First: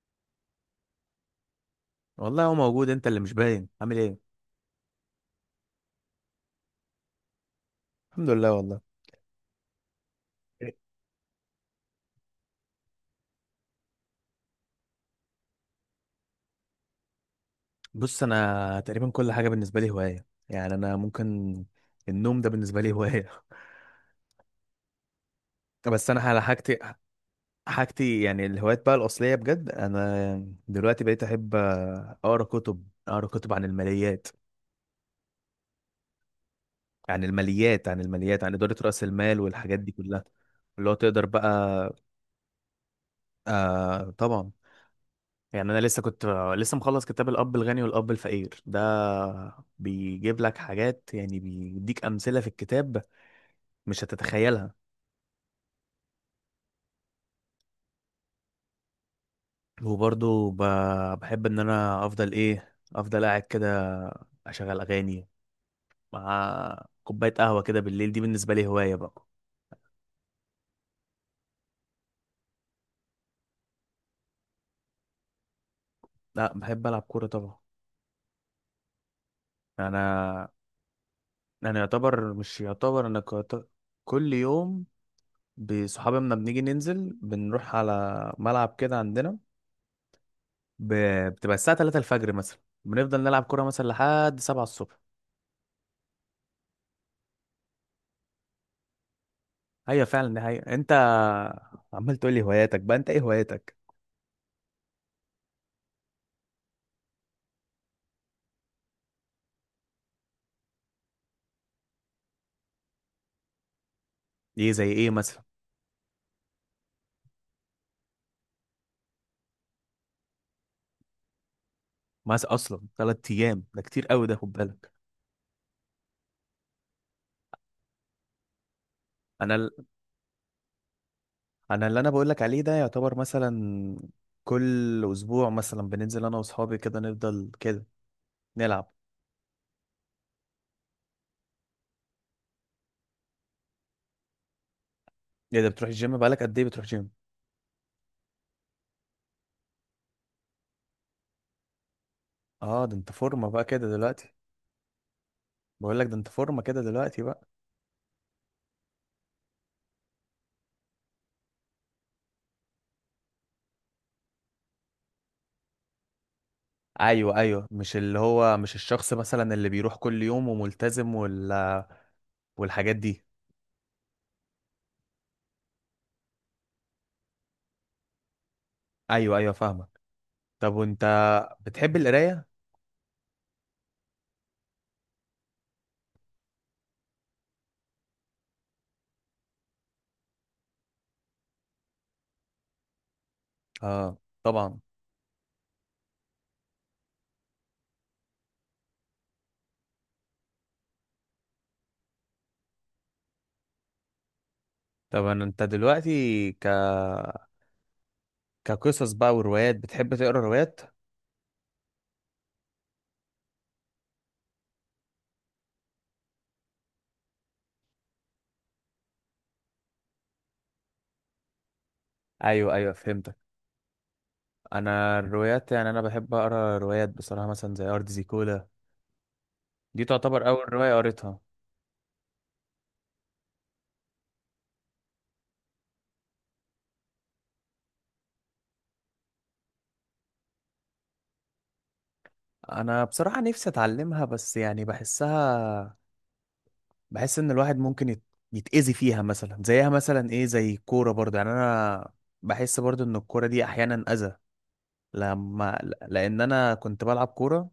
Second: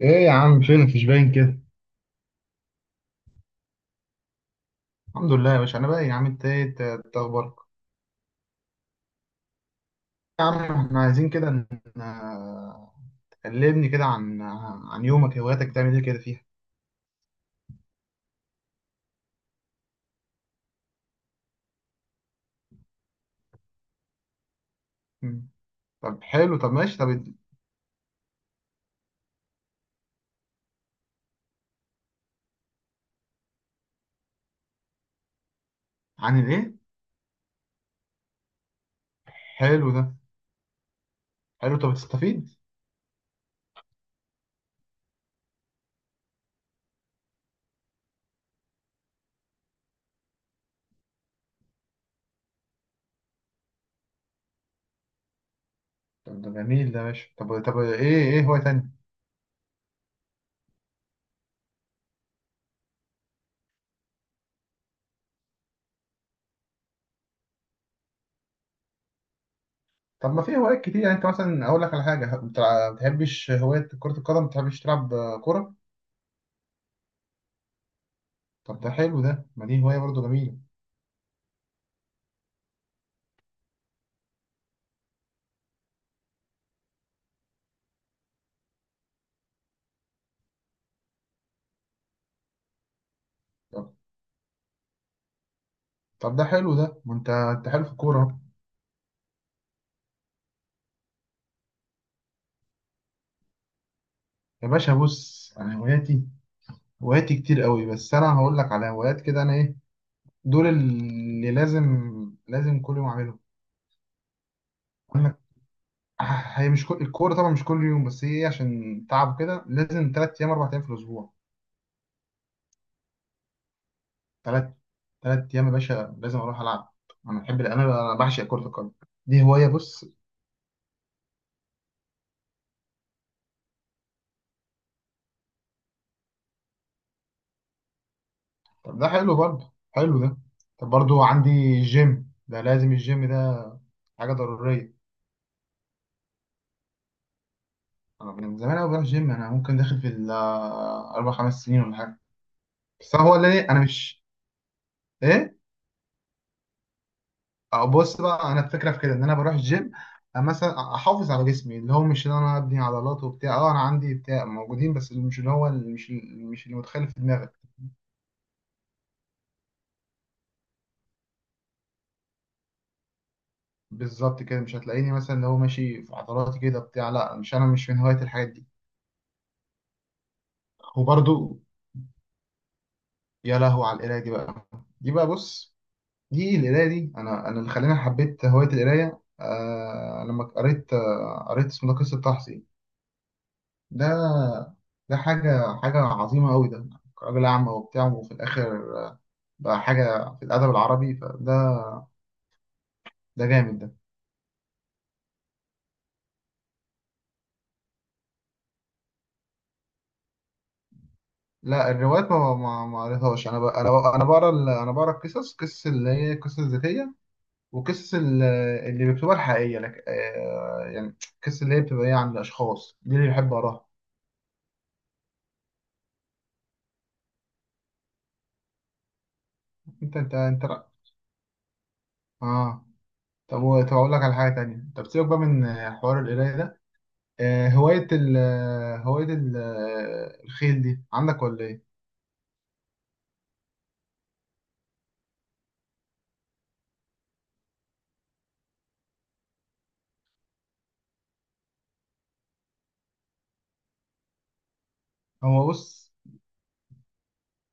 ايه يا عم، فينك؟ مش باين كده. والله هو موجود، انت اللي مش باين. عامل ايه؟ الحمد لله يا باشا. انا بقى يا عم، انت ايه؟ إنت اخبارك؟ الحمد لله والله. يا عم، احنا عايزين كده آه، تكلمني كده عن يومك، هواياتك بتعمل ايه كده فيها؟ بص، انا تقريبا كل حاجه بالنسبه لي هوايه، يعني انا ممكن النوم ده بالنسبه لي هوايه. مم. بس انا طب على حلو، طب حاجتي ماشي، طب. حاجتي يعني. الهوايات بقى الاصليه بجد، انا دلوقتي بقيت احب اقرا كتب عن الماليات عن الايه؟ عن الماليات عن الماليات عن اداره راس المال والحاجات حلو دي ده. كلها اللي هو تقدر بقى. حلو، طب تستفيد. آه، طبعا. يعني انا لسه مخلص كتاب الاب الغني والاب الفقير ده، بيجيب لك حاجات، يعني بيديك امثله في الكتاب مش هتتخيلها. طب ده جميل ده يا باشا. طب، طب ايه هواية تانية؟ وبرضه بحب ان انا افضل قاعد كده، اشغل اغاني مع كوبايه قهوه كده بالليل. دي بالنسبه لي هوايه بقى. طب ما في هوايات كتير، يعني انت مثلا اقول لك على حاجة، ما بتحبش هواية كرة القدم؟ ما بتحبش تلعب كرة؟ لا، بحب العب كوره طبعا. طب ده حلو ده، ما دي هواية برضو انا جميلة. انا يعتبر مش يعتبر، انا كل يوم بصحابي لما بنيجي ننزل، بنروح على ملعب كده عندنا. ب... بتبقى الساعة 3 الفجر مثلا، بنفضل نلعب كورة مثلا طب لحد 7 الصبح. طب ده حلو ده، ما انت حلو في الكورة أهو. ايوه، فعلا، دي حقيقة. انت عمال تقول لي هواياتك بقى، انت ايه هواياتك؟ يا باشا، بص، انا هواياتي كتير قوي، بس انا هقول لك على هوايات كده انا ايه، دول اللي لازم كل يوم اعملهم. ايه زي ايه عندك مثلا؟ هي مش كل الكوره طبعا، مش كل يوم، بس هي عشان تعب كده لازم 3 ايام 4 ايام في الاسبوع. مثلا اصلا 3 ايام ده كتير قوي ده، خد تلات بالك. تلات ايام يا باشا لازم اروح العب. انا بعشق كره القدم، دي انا هوايه. ال... بص انا اللي بقول لك عليه ده يعتبر مثلا كل اسبوع، مثلا بننزل انا واصحابي كده، نفضل كده نلعب. طب ده حلو برضه، حلو ده. طب برضه عندي جيم، ده لازم الجيم ده، حاجه ضروريه. ايه ده، بتروح الجيم؟ بقالك قد ايه بتروح جيم؟ أنا من زمان أوي بروح جيم، أنا ممكن داخل في ال آه، 4 5 سنين ولا حاجة. اه، ده انت بس هو فورمة اللي بقى إيه، أنا كده مش دلوقتي. إيه. بقول لك ده انت فورمة كده دلوقتي بقى. أو بص بقى، أنا الفكرة في كده إن أنا بروح الجيم مثلا أحافظ على جسمي، اللي هو مش إن أنا أبني عضلات وبتاع. أنا عندي بتاع موجودين، بس اللي مش اللي هو اللي مش مش اللي متخيل في ايوه، دماغك. ايوه، مش اللي هو مش الشخص مثلا اللي بيروح كل يوم وملتزم والحاجات دي. بالظبط كده مش هتلاقيني مثلا اللي هو ماشي في عضلاتي كده بتاع، لا مش أنا، مش من هواية الحاجات دي. ايوه، ايوه، فاهمك. طب وانت، وبرضو، بتحب القرايه؟ يا لهو على القراية دي بقى بص، دي القراية دي، أنا اللي خلاني حبيت هواية القراية. لما قريت، قريت اسمه ده قصة تحصي. اه، ده طبعا. ده حاجة عظيمة أوي ده. راجل أعمى وبتاع، وفي الآخر بقى حاجة في الأدب العربي. فده ده جامد ده. طب انت دلوقتي كقصص بقى وروايات، بتحب تقرا روايات؟ لا الروايات ما قريتهاش. أنا بقى أنا بقرا القصص، قصص اللي هي قصص ذاتية، وقصص اللي بيكتبها الحقيقية لك، يعني قصص اللي هي بتبقى إيه، عن ايوه، ايوه، الأشخاص دي اللي فهمتك. بحب أقراها. انا الروايات، يعني انا بحب اقرا روايات بصراحه، مثلا زي ارض زيكولا، دي أنت أنت تعتبر اول أنت روايه قريتها. آه طب، طب أقول لك على حاجة تانية. طب سيبك بقى من حوار القراية ده. آه، هواية ال آه، هواية ال آه، الخيل دي عندك ولا إيه؟ انا بصراحه نفسي اتعلمها، بس يعني بحس ان الواحد ممكن يتأذي فيها مثلا، زيها مثلا ايه، زي الكوره برضه، يعني انا بحس برضه ان الكوره دي احيانا اذى هو لما بص، لان انا كنت بلعب كوره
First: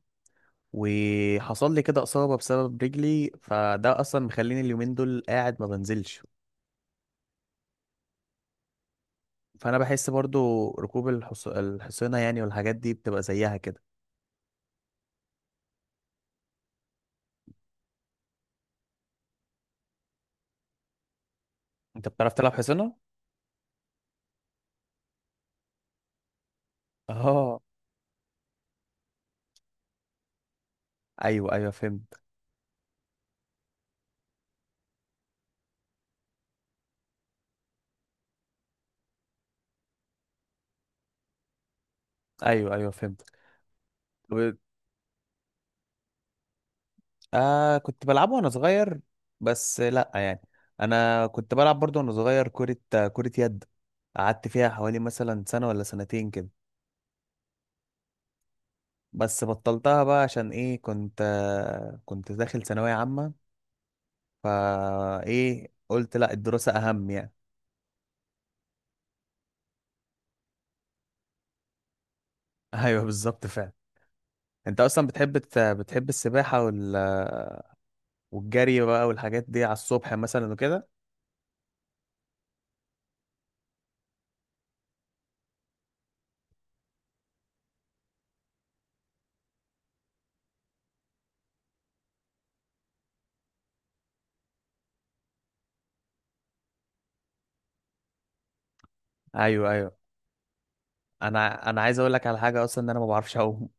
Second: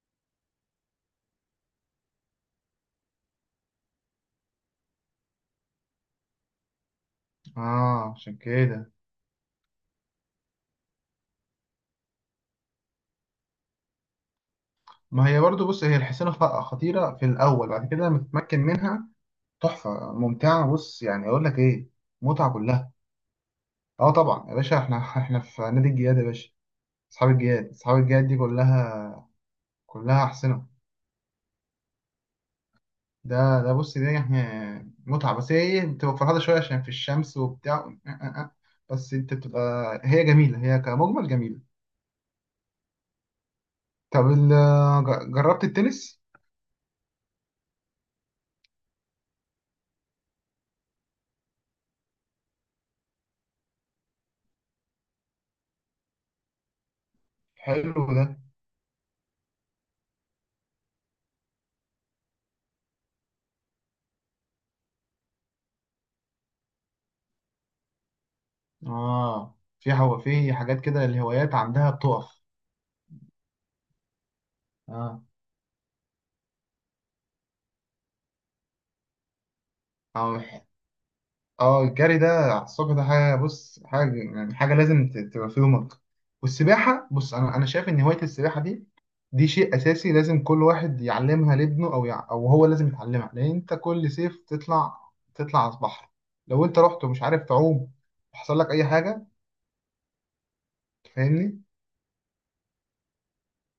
وحصل لي كده اصابه بسبب رجلي، فده اصلا مخليني اليومين دول قاعد ما بنزلش. آه عشان كده. فانا بحس برضه ركوب الحصينه يعني والحاجات دي بتبقى زيها كده. ما هي برضو، بص، هي الحصانة خطيرة في الأول، بعد كده لما تتمكن منها تحفة، ممتعة. بص يعني أقول لك إيه، انت بتعرف تلعب متعة كلها. حصينه؟ آه طبعا يا باشا، إحنا في نادي الجياد يا باشا. أصحاب اه. الجياد، أصحاب الجياد دي كلها، كلها أحسنة. ايوه، ايوه، فهمت. ده بص، دي يعني متعة، بس هي ايه، بتبقى فرهدة شوية عشان في الشمس وبتاع. بس انت بتبقى، هي جميلة، هي كمجمل جميلة. ايوه، ايوه، فهمت. طب جربت التنس؟ آه، كنت بلعبه وانا صغير، بس لا يعني. انا كنت بلعب برضه وانا صغير كرة يد. قعدت فيها حوالي مثلا سنة ولا سنتين كده، حلو ده. بس بطلتها بقى. عشان ايه؟ كنت داخل ثانوية عامة، فا ايه، قلت لا، الدراسة اهم يعني. اه، في حاجات كده الهوايات عندها بتقف. ايوه، بالظبط، فعلا. انت اصلا اه. بتحب السباحة والجري بقى والحاجات دي على الصبح أو مثلا وكده؟ اه، الجري ده على الصبح، ده حاجه، بص، حاجه يعني حاجه لازم تبقى في يومك. والسباحه، بص، انا شايف ان هوايه السباحه دي دي شيء اساسي، لازم كل واحد يعلمها لابنه، او او هو لازم يتعلمها، لان انت كل صيف تطلع على البحر، لو انت رحت ومش عارف تعوم وحصل لك اي حاجه، ايوه، ايوه. تفهمني. انا عايز اقول لك على حاجة، اصلا ان انا ما بعرفش اعوم.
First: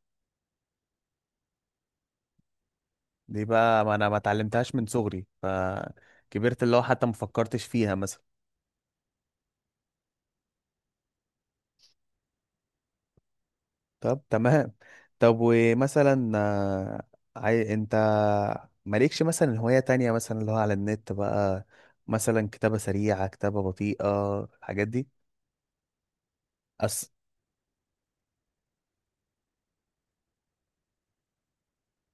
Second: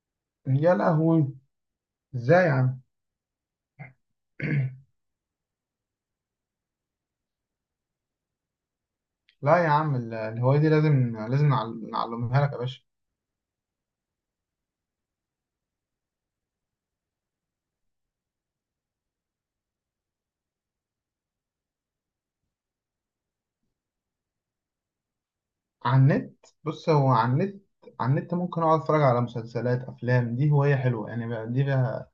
يا لهوي، ازاي يا عم؟ دي بقى، ما انا ما اتعلمتهاش من صغري فكبرت، اللي هو حتى ما فكرتش فيها مثلا. لا يا عم، الهوايه دي لازم نعلمها لك يا باشا. طب تمام. طب ومثلا انت مالكش مثلا هواية تانية، مثلا اللي هو على النت بقى، مثلا كتابة سريعة، كتابة بطيئة، الحاجات دي؟ على النت، بص، هو أس... على النت ممكن اقعد اتفرج على مسلسلات، افلام، دي هوايه حلوه يعني بقى دي بقى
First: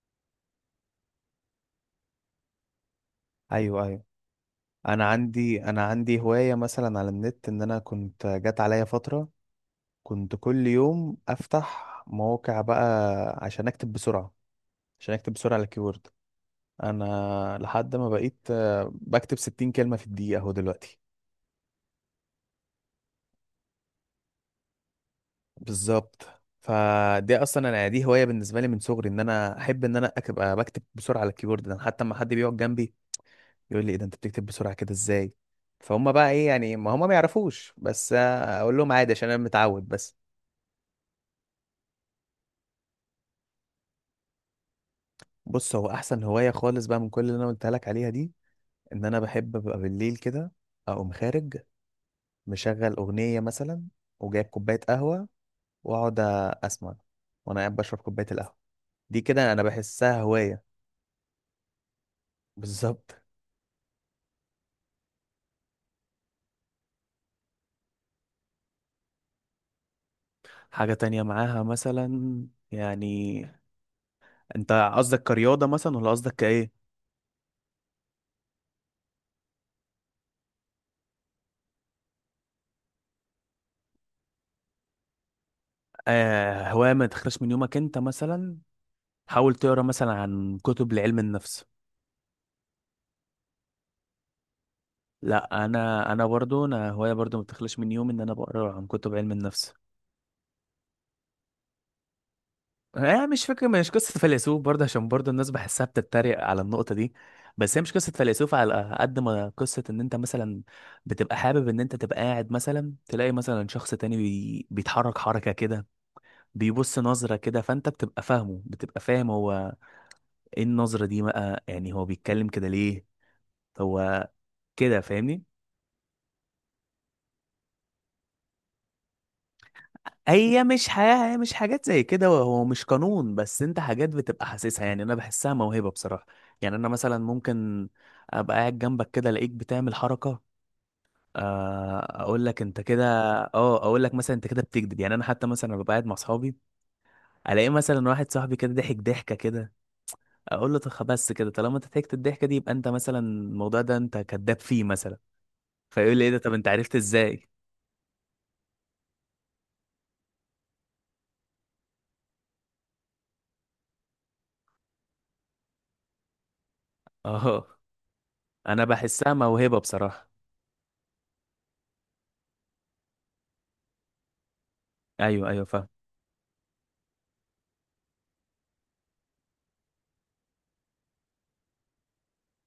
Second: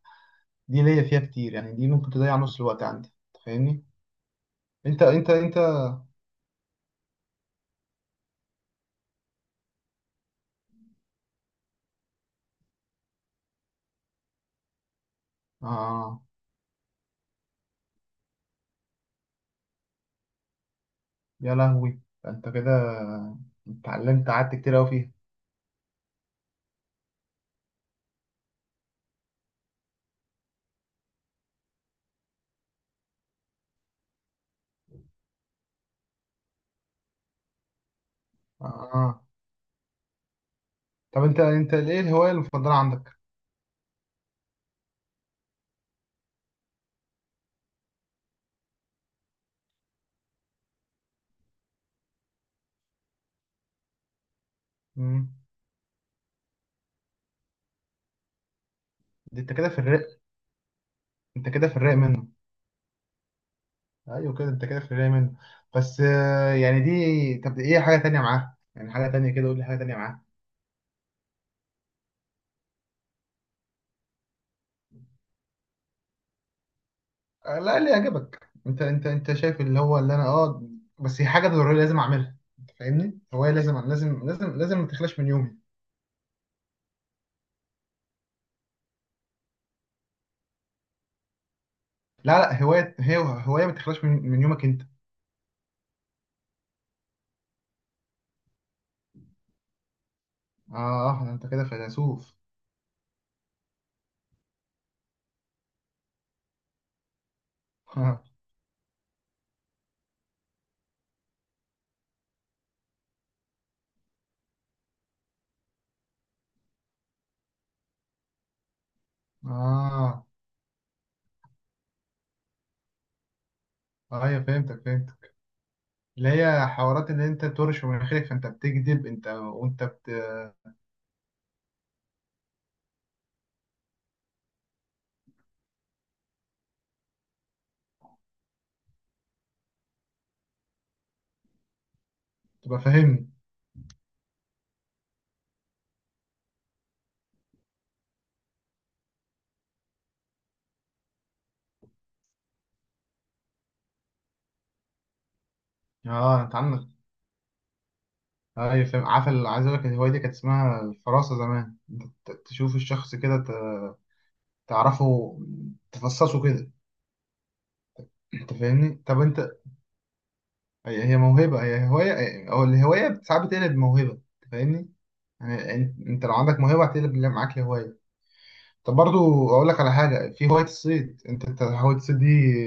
دي ليا فيها كتير يعني، دي ممكن تضيع نص الوقت عندي، ايوه، تفهمني؟ ايوه. انت انا انت انت عندي انا عندي هواية مثلا على النت، ان انا كنت جات عليا فترة كنت كل يوم افتح مواقع بقى عشان اكتب بسرعة، عشان اكتب بسرعة على الكيبورد. اه. انا لحد ما بقيت بكتب 60 كلمه في الدقيقه اهو دلوقتي. يا لهوي، ده انت كده اتعلمت، قعدت كتير قوي فيها. بالظبط. فدي اصلا، انا دي هوايه بالنسبه لي من صغري، ان انا احب ان انا ابقى بكتب بسرعه على الكيبورد. ده حتى لما حد بيقعد جنبي يقول لي ايه ده، انت بتكتب بسرعه كده ازاي. فهم بقى ايه يعني، ما هم ما يعرفوش، بس اقول لهم عادي، اه عشان انا متعود بس. طب انت ايه الهوايه المفضله عندك؟ بص، هو احسن هوايه خالص بقى من كل اللي انا قلتها لك عليها دي، ان انا بحب ابقى بالليل كده اقوم خارج، مشغل اغنيه مثلا وجايب كوبايه قهوه، مم. واقعد اسمع وانا قاعد بشرب كوبايه القهوه. دي دي كده انت انا كده في الرق. بحسها هوايه. انت كده في الرق منه. بالظبط. ايوه كده، انت كده في الرق منه. بس يعني دي، طب ايه حاجه تانية معاها؟ يعني حاجه تانية كده، قول لي حاجه تانية معاها. حاجه تانية معاها مثلا؟ يعني انت قصدك كرياضه مثلا ولا قصدك كايه؟ لا، اللي يعجبك انت شايف اللي هو اللي انا بس هي حاجه ضروريه، لازم اعملها، انت فاهمني؟ هوايه لازم، لازم، لازم، لازم ما تخلاش من يومي. آه، هوايه ما تخرجش من يومك؟ انت مثلا حاول تقرا مثلا عن كتب لعلم النفس. لا لا، هوايه، هي هوايه ما تخلاش من يومك انت. لا، انا برضو، انا هوايه برضو ما تخرجش من يومي ان انا بقرا عن كتب علم النفس. اه ده انت كده فيلسوف. آه، مش فكرة، مش قصة فيلسوف برضه، عشان برضه الناس بحسها بتتريق على النقطة دي. بس هي مش قصة فيلسوف على قد ما قصة ان انت مثلا بتبقى حابب ان انت تبقى قاعد مثلا، تلاقي مثلا شخص تاني بيتحرك حركة كده، بيبص نظرة كده، فانت بتبقى فاهم هو اه. ايه النظرة دي بقى، يعني هو بيتكلم كده ليه. هو ايوه فهمتك، كده فهمتك. فاهمني. اللي هي حوارات، اللي انت بترش من مناخيرك، فانت بتكذب انت، وانت هي مش حياة، هي مش حاجات زي كده، هو مش قانون، بس انت حاجات بتبقى حاسسها. يعني انا بحسها موهبة بصراحة. يعني انا مثلا ممكن ابقى قاعد جنبك كده الاقيك بتعمل حركة، اقول لك بتبقى انت كده. فاهمني. اه، اقول لك مثلا انت كده بتكذب. يعني انا حتى مثلا ببقى قاعد مع اصحابي، الاقي مثلا واحد صاحبي كده ضحك ضحكة كده، اقول له طب بس كده، طالما انت ضحكت الضحكة دي يبقى انت مثلا الموضوع ده انت كذاب فيه مثلا. فيقول لي ايه ده، اه طب انت انت عندك. عرفت ازاي. ايوه فاهم، عارف عايز اقول لك، الهوايه دي كانت اسمها الفراسه زمان، انت تشوف الشخص كده، تعرفه، تفصصه كده، اه، انت انا فاهمني؟ طب بحسها انت، موهبة بصراحة. هي موهبه، هي هوايه، او الهوايه ساعات بتقلب موهبه، انت فاهمني؟ ايوه، ايوه، يعني فاهم. انت لو عندك موهبه هتقلب اللي معاك لهوايه. طب برضو اقول لك على حاجه، في هوايه الصيد، انت هوايه الصيد دي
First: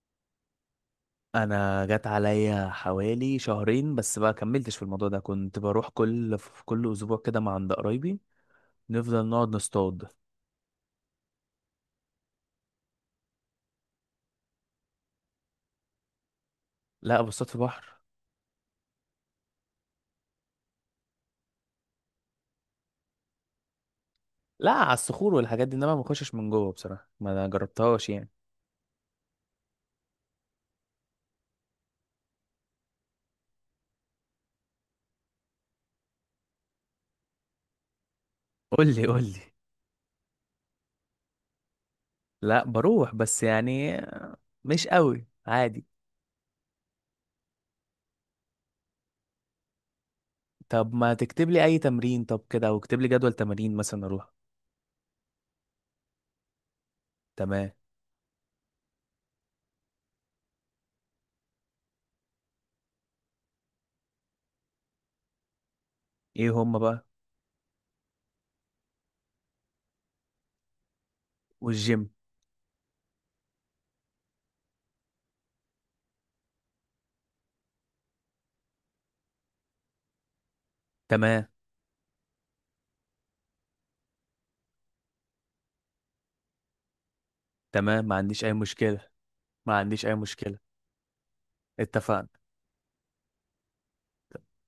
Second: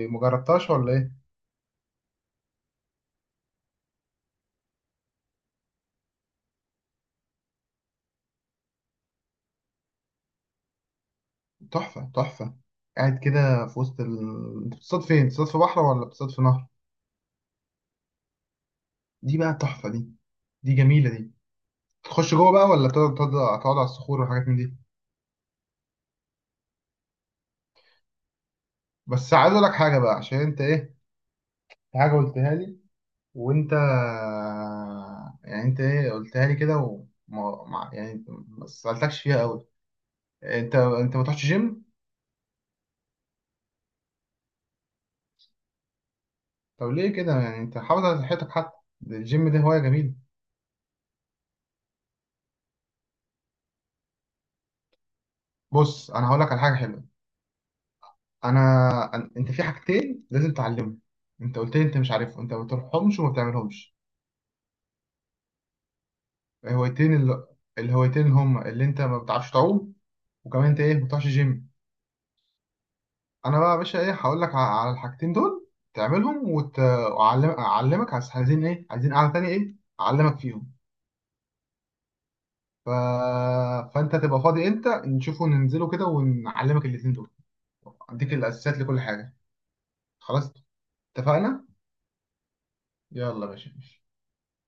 مجربتهاش ولا ايه؟ انا جت عليا حوالي شهرين بس، بقى كملتش في الموضوع ده. كنت بروح في كل اسبوع كده مع عند قرايبي، نفضل نقعد نصطاد. تحفه تحفه. قاعد كده في وسط انت بتصطاد فين؟ بتصطاد في بحر ولا بتصطاد في نهر؟ لا، بصطاد في بحر. دي بقى تحفه دي، دي جميله دي. تخش جوه بقى، ولا تقعد على الصخور وحاجات من لا، دي؟ على الصخور والحاجات دي، انما ما بخشش من جوه بصراحه، ما انا جربتهاش يعني. بس عايز اقول لك حاجه بقى، عشان انت ايه، في حاجه قلتها لي، وانت يعني انت ايه قلتها لي كده، وما ما- يعني ما قول لي، سألتكش قول لي. فيها قوي. انت ما تروحش جيم؟ لا، بروح، بس يعني مش قوي عادي. طب ليه كده يعني؟ انت حافظ على صحتك حتى، ده الجيم ده هواية جميلة. طب ما تكتب لي اي تمرين طب كده، او اكتب لي جدول تمارين مثلا اروح. بص انا هقول لك على حاجة حلوة. تمام. انا انت في حاجتين لازم تعلمهم، انت قلت لي انت مش عارفهم، انت ما بتروحهمش وما بتعملهمش. ايه هم بقى؟ الهوايتين اللي الهوايتين اللي هم، اللي انت ما بتعرفش تعوم، وكمان انت ايه، ما بتروحش جيم. والجيم. انا بقى يا باشا ايه، هقول لك على الحاجتين دول تعملهم، اعلمك. عايزين ايه؟ عايزين قعده تانية، ايه، اعلمك فيهم. تمام. ف... فانت تبقى فاضي امتى؟ نشوفه، ننزله كده ونعلمك الاتنين دول. تمام، ما اديك عنديش اي الاساسيات مشكله. لكل حاجه. ما عنديش اي خلاص، مشكله. اتفقنا. اتفقنا. يلا يا باشا.